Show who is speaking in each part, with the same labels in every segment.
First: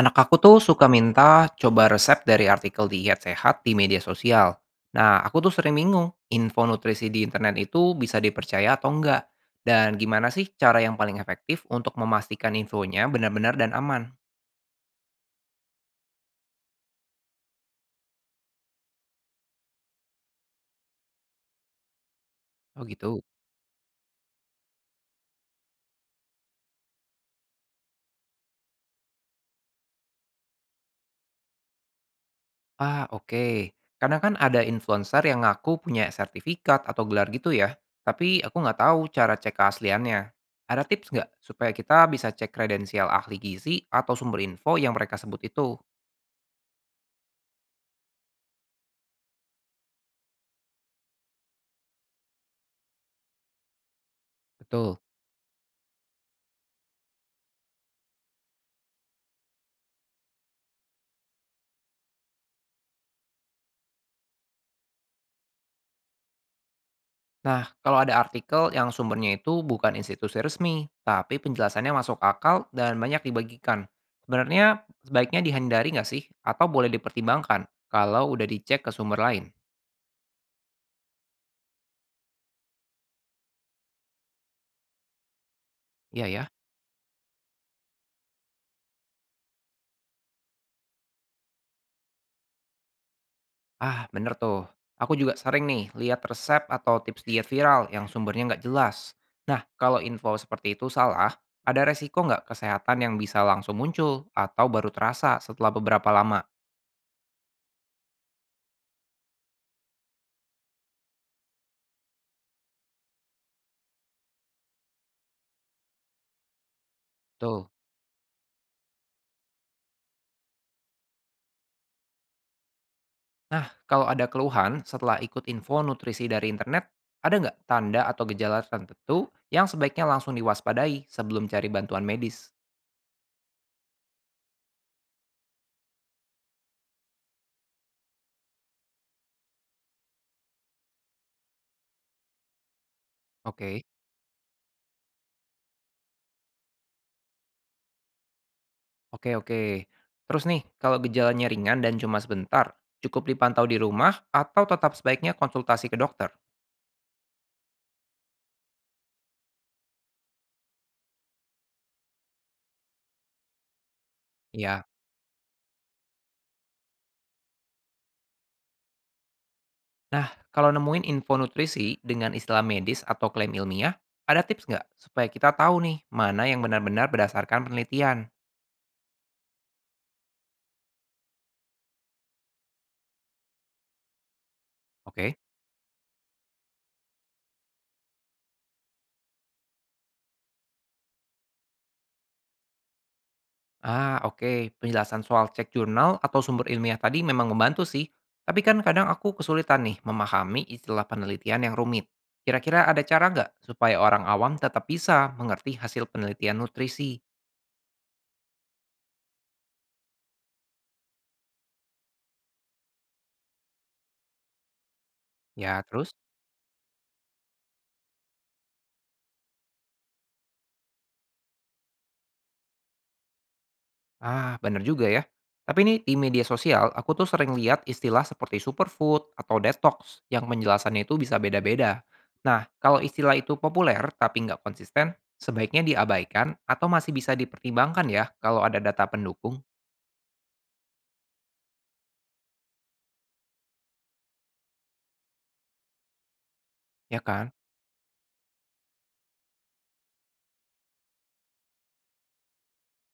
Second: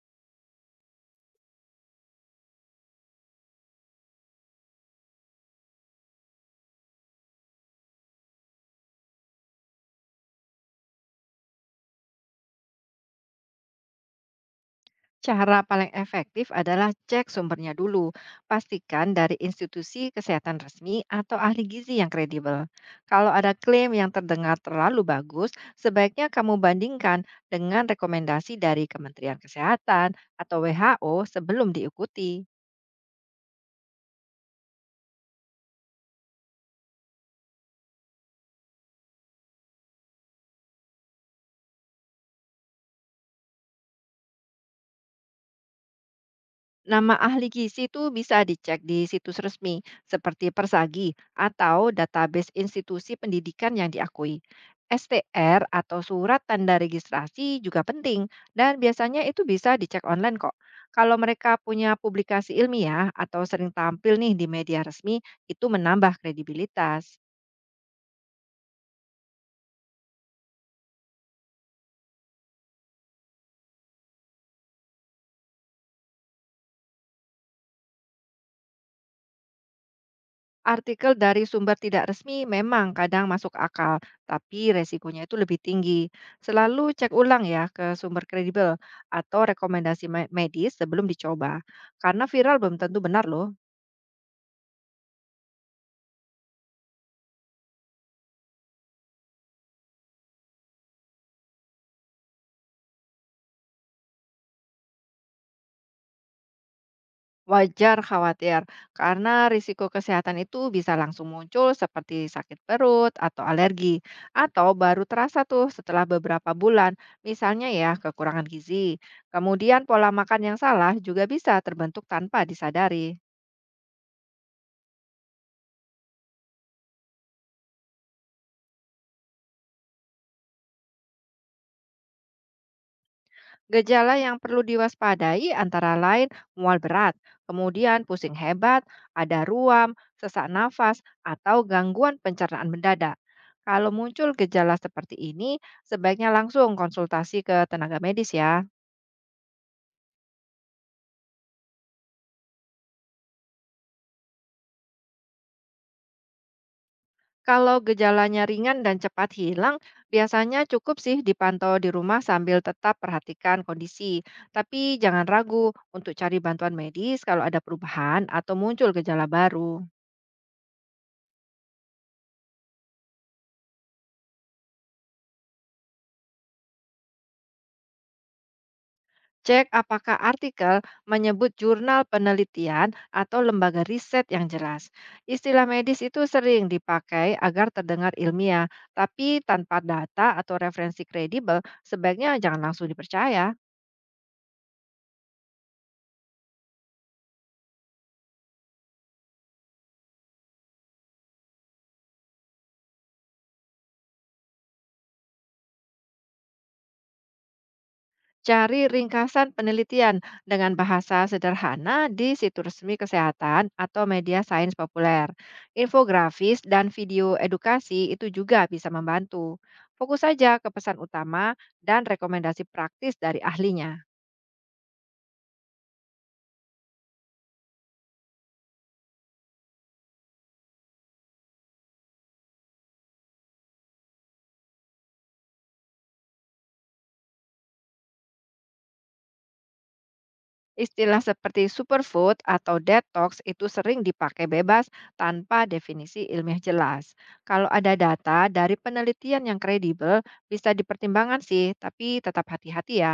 Speaker 1: Anak aku tuh suka minta coba resep dari artikel diet sehat di media sosial. Nah, aku tuh sering bingung, info nutrisi di internet itu bisa dipercaya atau enggak? Dan gimana sih cara yang paling efektif untuk memastikan infonya benar-benar dan aman?
Speaker 2: Cara paling efektif adalah cek sumbernya dulu. Pastikan dari institusi kesehatan resmi atau ahli gizi yang kredibel.
Speaker 1: Oh gitu.
Speaker 2: Kalau ada klaim yang terdengar terlalu bagus, sebaiknya kamu bandingkan dengan rekomendasi dari Kementerian Kesehatan atau WHO sebelum diikuti.
Speaker 1: Ah, oke. Karena kan ada influencer yang ngaku punya sertifikat atau gelar gitu ya. Tapi aku nggak tahu cara cek keasliannya. Ada tips nggak supaya kita bisa cek kredensial ahli gizi atau sumber info yang mereka sebut itu?
Speaker 2: Nama ahli gizi itu bisa dicek di situs resmi seperti Persagi atau database institusi pendidikan yang diakui.
Speaker 1: Betul.
Speaker 2: STR atau surat tanda registrasi juga penting dan biasanya itu bisa dicek online kok. Kalau mereka punya publikasi ilmiah atau sering tampil nih di media resmi, itu menambah kredibilitas.
Speaker 1: Nah, kalau ada artikel yang sumbernya itu bukan institusi resmi, tapi penjelasannya masuk akal dan banyak dibagikan. Sebenarnya sebaiknya dihindari nggak sih? Atau boleh dipertimbangkan kalau udah dicek ke sumber lain?
Speaker 2: Artikel dari sumber tidak resmi memang kadang masuk akal, tapi resikonya itu lebih tinggi.
Speaker 1: Iya ya.
Speaker 2: Selalu cek ulang ya ke sumber kredibel atau rekomendasi medis sebelum dicoba. Karena viral belum tentu benar loh.
Speaker 1: Ah, bener tuh. Aku juga sering nih lihat resep atau tips diet viral yang sumbernya nggak jelas. Nah, kalau info seperti itu salah, ada resiko nggak kesehatan yang bisa langsung muncul atau baru terasa setelah beberapa lama?
Speaker 2: Wajar khawatir karena risiko kesehatan itu bisa langsung muncul seperti sakit perut atau alergi atau baru terasa tuh setelah beberapa bulan, misalnya
Speaker 1: Tuh.
Speaker 2: ya kekurangan gizi. Kemudian pola makan yang salah juga bisa terbentuk tanpa disadari.
Speaker 1: Nah, kalau ada keluhan setelah ikut info nutrisi dari internet, ada nggak tanda atau gejala tertentu yang sebaiknya langsung diwaspadai sebelum cari bantuan medis?
Speaker 2: Gejala yang perlu diwaspadai antara lain mual berat, kemudian pusing hebat, ada ruam, sesak nafas, atau gangguan pencernaan mendadak.
Speaker 1: Oke.
Speaker 2: Kalau muncul gejala seperti ini, sebaiknya langsung konsultasi ke tenaga medis ya.
Speaker 1: Oke, oke. Terus nih, kalau gejalanya ringan dan cuma sebentar, cukup dipantau di rumah atau tetap sebaiknya konsultasi ke dokter?
Speaker 2: Kalau gejalanya ringan dan cepat hilang, biasanya cukup sih dipantau di rumah sambil tetap perhatikan kondisi. Tapi
Speaker 1: Ya.
Speaker 2: jangan ragu untuk cari bantuan medis kalau ada perubahan atau muncul gejala baru.
Speaker 1: Nah, kalau nemuin info nutrisi dengan istilah medis atau klaim ilmiah, ada tips nggak supaya kita tahu nih mana yang benar-benar berdasarkan penelitian?
Speaker 2: Cek apakah artikel menyebut jurnal penelitian atau lembaga riset yang jelas.
Speaker 1: Oke.
Speaker 2: Istilah medis itu sering dipakai agar terdengar ilmiah, tapi tanpa data atau referensi kredibel, sebaiknya jangan langsung dipercaya.
Speaker 1: Ah, oke. Penjelasan soal cek jurnal atau sumber ilmiah tadi memang membantu sih. Tapi kan kadang aku kesulitan nih memahami istilah penelitian yang rumit. Kira-kira ada cara nggak supaya orang awam tetap bisa mengerti hasil penelitian nutrisi?
Speaker 2: Cari ringkasan penelitian dengan bahasa sederhana di situs resmi kesehatan atau media sains populer.
Speaker 1: Ya, terus?
Speaker 2: Infografis dan video edukasi itu juga bisa membantu. Fokus saja ke pesan utama dan rekomendasi praktis dari ahlinya.
Speaker 1: Ah, bener juga ya. Tapi ini di media sosial, aku tuh sering lihat istilah seperti superfood atau detox yang penjelasannya itu bisa beda-beda. Nah, kalau istilah itu populer tapi nggak konsisten, sebaiknya diabaikan atau masih bisa dipertimbangkan ya kalau ada data pendukung?
Speaker 2: Istilah seperti superfood atau detox itu sering dipakai bebas tanpa definisi ilmiah jelas.
Speaker 1: Ya kan?
Speaker 2: Kalau ada data dari penelitian yang kredibel, bisa dipertimbangkan sih, tapi tetap hati-hati ya.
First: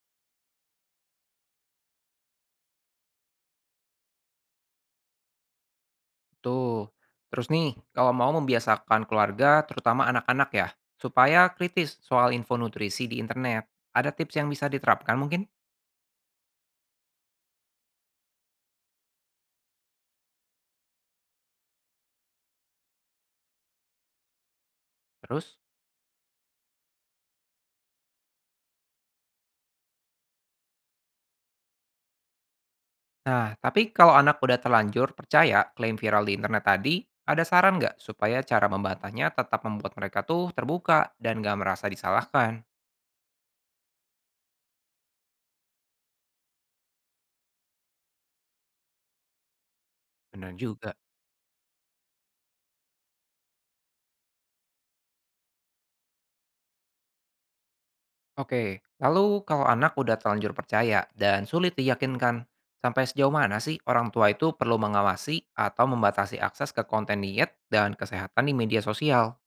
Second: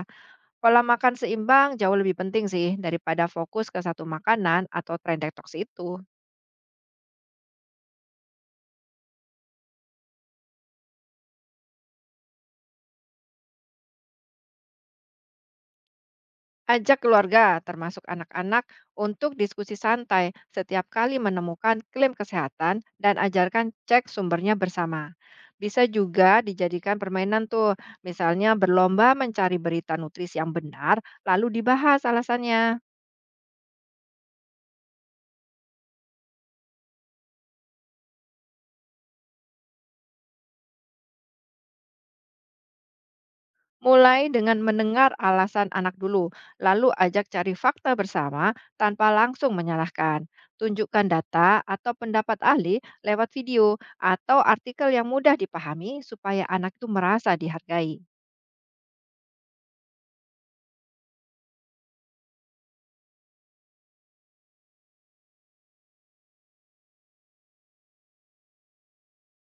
Speaker 2: Pola makan seimbang jauh lebih penting sih daripada fokus ke satu makanan atau tren detox itu.
Speaker 1: Tuh. Terus nih, kalau mau membiasakan keluarga, terutama anak-anak ya, supaya kritis soal info nutrisi di internet, ada tips yang bisa diterapkan mungkin?
Speaker 2: Ajak keluarga, termasuk anak-anak, untuk diskusi santai setiap kali menemukan klaim kesehatan dan ajarkan cek sumbernya bersama.
Speaker 1: Terus?
Speaker 2: Bisa juga dijadikan permainan tuh, misalnya berlomba mencari berita nutrisi yang benar, lalu dibahas alasannya.
Speaker 1: Nah, tapi kalau anak udah terlanjur percaya klaim viral di internet tadi, ada saran nggak supaya cara membantahnya tetap membuat mereka tuh terbuka dan nggak merasa disalahkan?
Speaker 2: Mulai dengan mendengar alasan anak dulu, lalu ajak cari fakta bersama tanpa langsung menyalahkan.
Speaker 1: Bener juga.
Speaker 2: Tunjukkan data atau pendapat ahli lewat video atau artikel yang mudah dipahami supaya anak itu merasa dihargai.
Speaker 1: Oke, lalu kalau anak udah terlanjur percaya dan sulit diyakinkan, sampai sejauh mana sih orang tua itu perlu mengawasi atau membatasi akses ke konten diet dan kesehatan di media sosial?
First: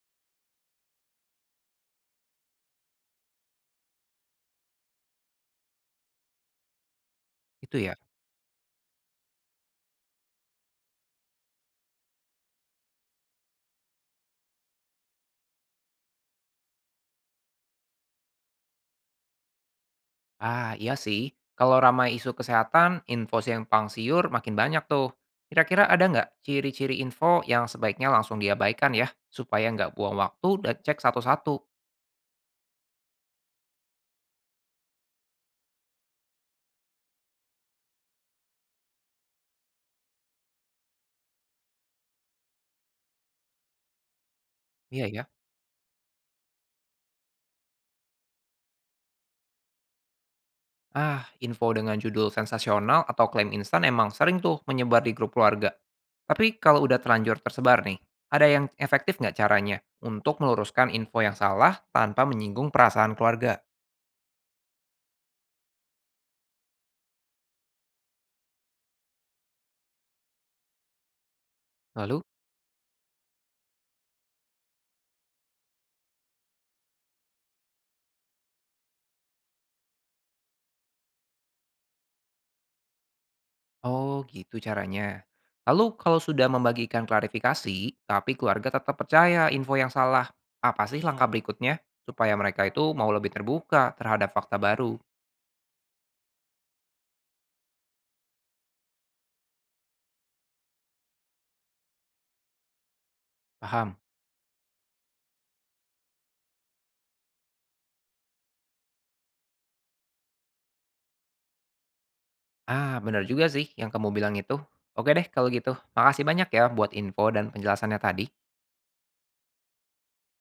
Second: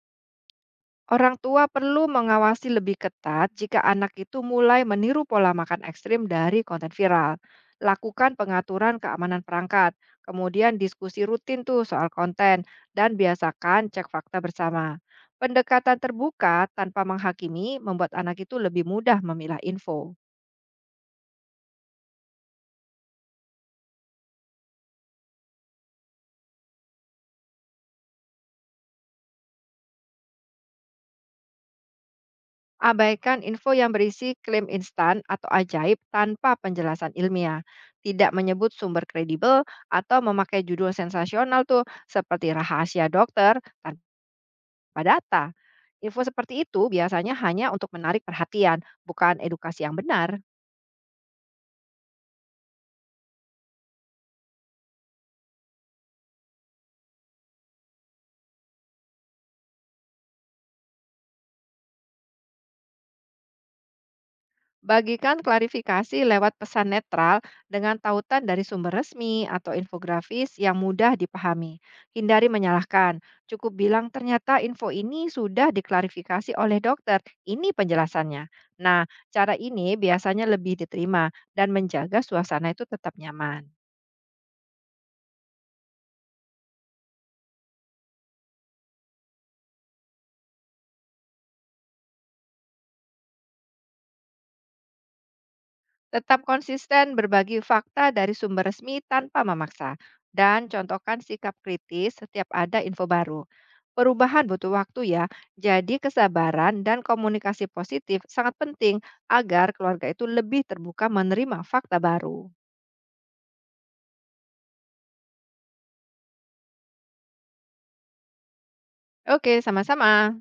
Speaker 2: Orang tua perlu mengawasi lebih ketat jika anak itu mulai meniru pola makan ekstrim dari konten viral.
Speaker 1: Itu ya.
Speaker 2: Lakukan pengaturan keamanan perangkat, kemudian diskusi rutin tuh soal konten, dan biasakan cek fakta bersama. Pendekatan terbuka tanpa menghakimi membuat anak itu lebih mudah memilah info.
Speaker 1: Ah, iya sih. Kalau ramai isu kesehatan, info yang pangsiur makin banyak tuh. Kira-kira ada nggak ciri-ciri info yang sebaiknya langsung diabaikan ya, supaya nggak buang waktu dan cek satu-satu?
Speaker 2: Abaikan info yang berisi klaim instan atau ajaib tanpa penjelasan ilmiah. Tidak menyebut sumber kredibel atau memakai judul sensasional tuh seperti rahasia dokter tanpa
Speaker 1: Iya ya.
Speaker 2: data. Info seperti itu biasanya hanya untuk menarik perhatian, bukan edukasi yang benar.
Speaker 1: Ah, info dengan judul sensasional atau klaim instan emang sering tuh menyebar di grup keluarga. Tapi kalau udah terlanjur tersebar nih, ada yang efektif nggak caranya untuk meluruskan info yang salah tanpa menyinggung perasaan keluarga?
Speaker 2: Bagikan klarifikasi lewat pesan netral dengan tautan dari sumber resmi atau infografis yang mudah dipahami.
Speaker 1: Lalu,
Speaker 2: Hindari menyalahkan. Cukup bilang ternyata info ini sudah diklarifikasi oleh dokter. Ini penjelasannya. Nah, cara ini biasanya lebih diterima dan menjaga suasana itu tetap nyaman.
Speaker 1: oh gitu caranya. Lalu kalau sudah membagikan klarifikasi, tapi keluarga tetap percaya info yang salah, apa sih langkah berikutnya supaya mereka itu mau lebih terbuka terhadap fakta baru?
Speaker 2: Tetap konsisten berbagi fakta dari sumber resmi tanpa memaksa, dan contohkan sikap kritis setiap ada info baru.
Speaker 1: Paham?
Speaker 2: Perubahan butuh waktu ya, jadi kesabaran dan komunikasi positif sangat penting agar keluarga itu lebih terbuka menerima fakta baru.
Speaker 1: Ah, benar juga sih yang kamu bilang itu. Oke deh kalau gitu. Makasih banyak ya buat info dan penjelasannya tadi.
Speaker 2: Oke, sama-sama.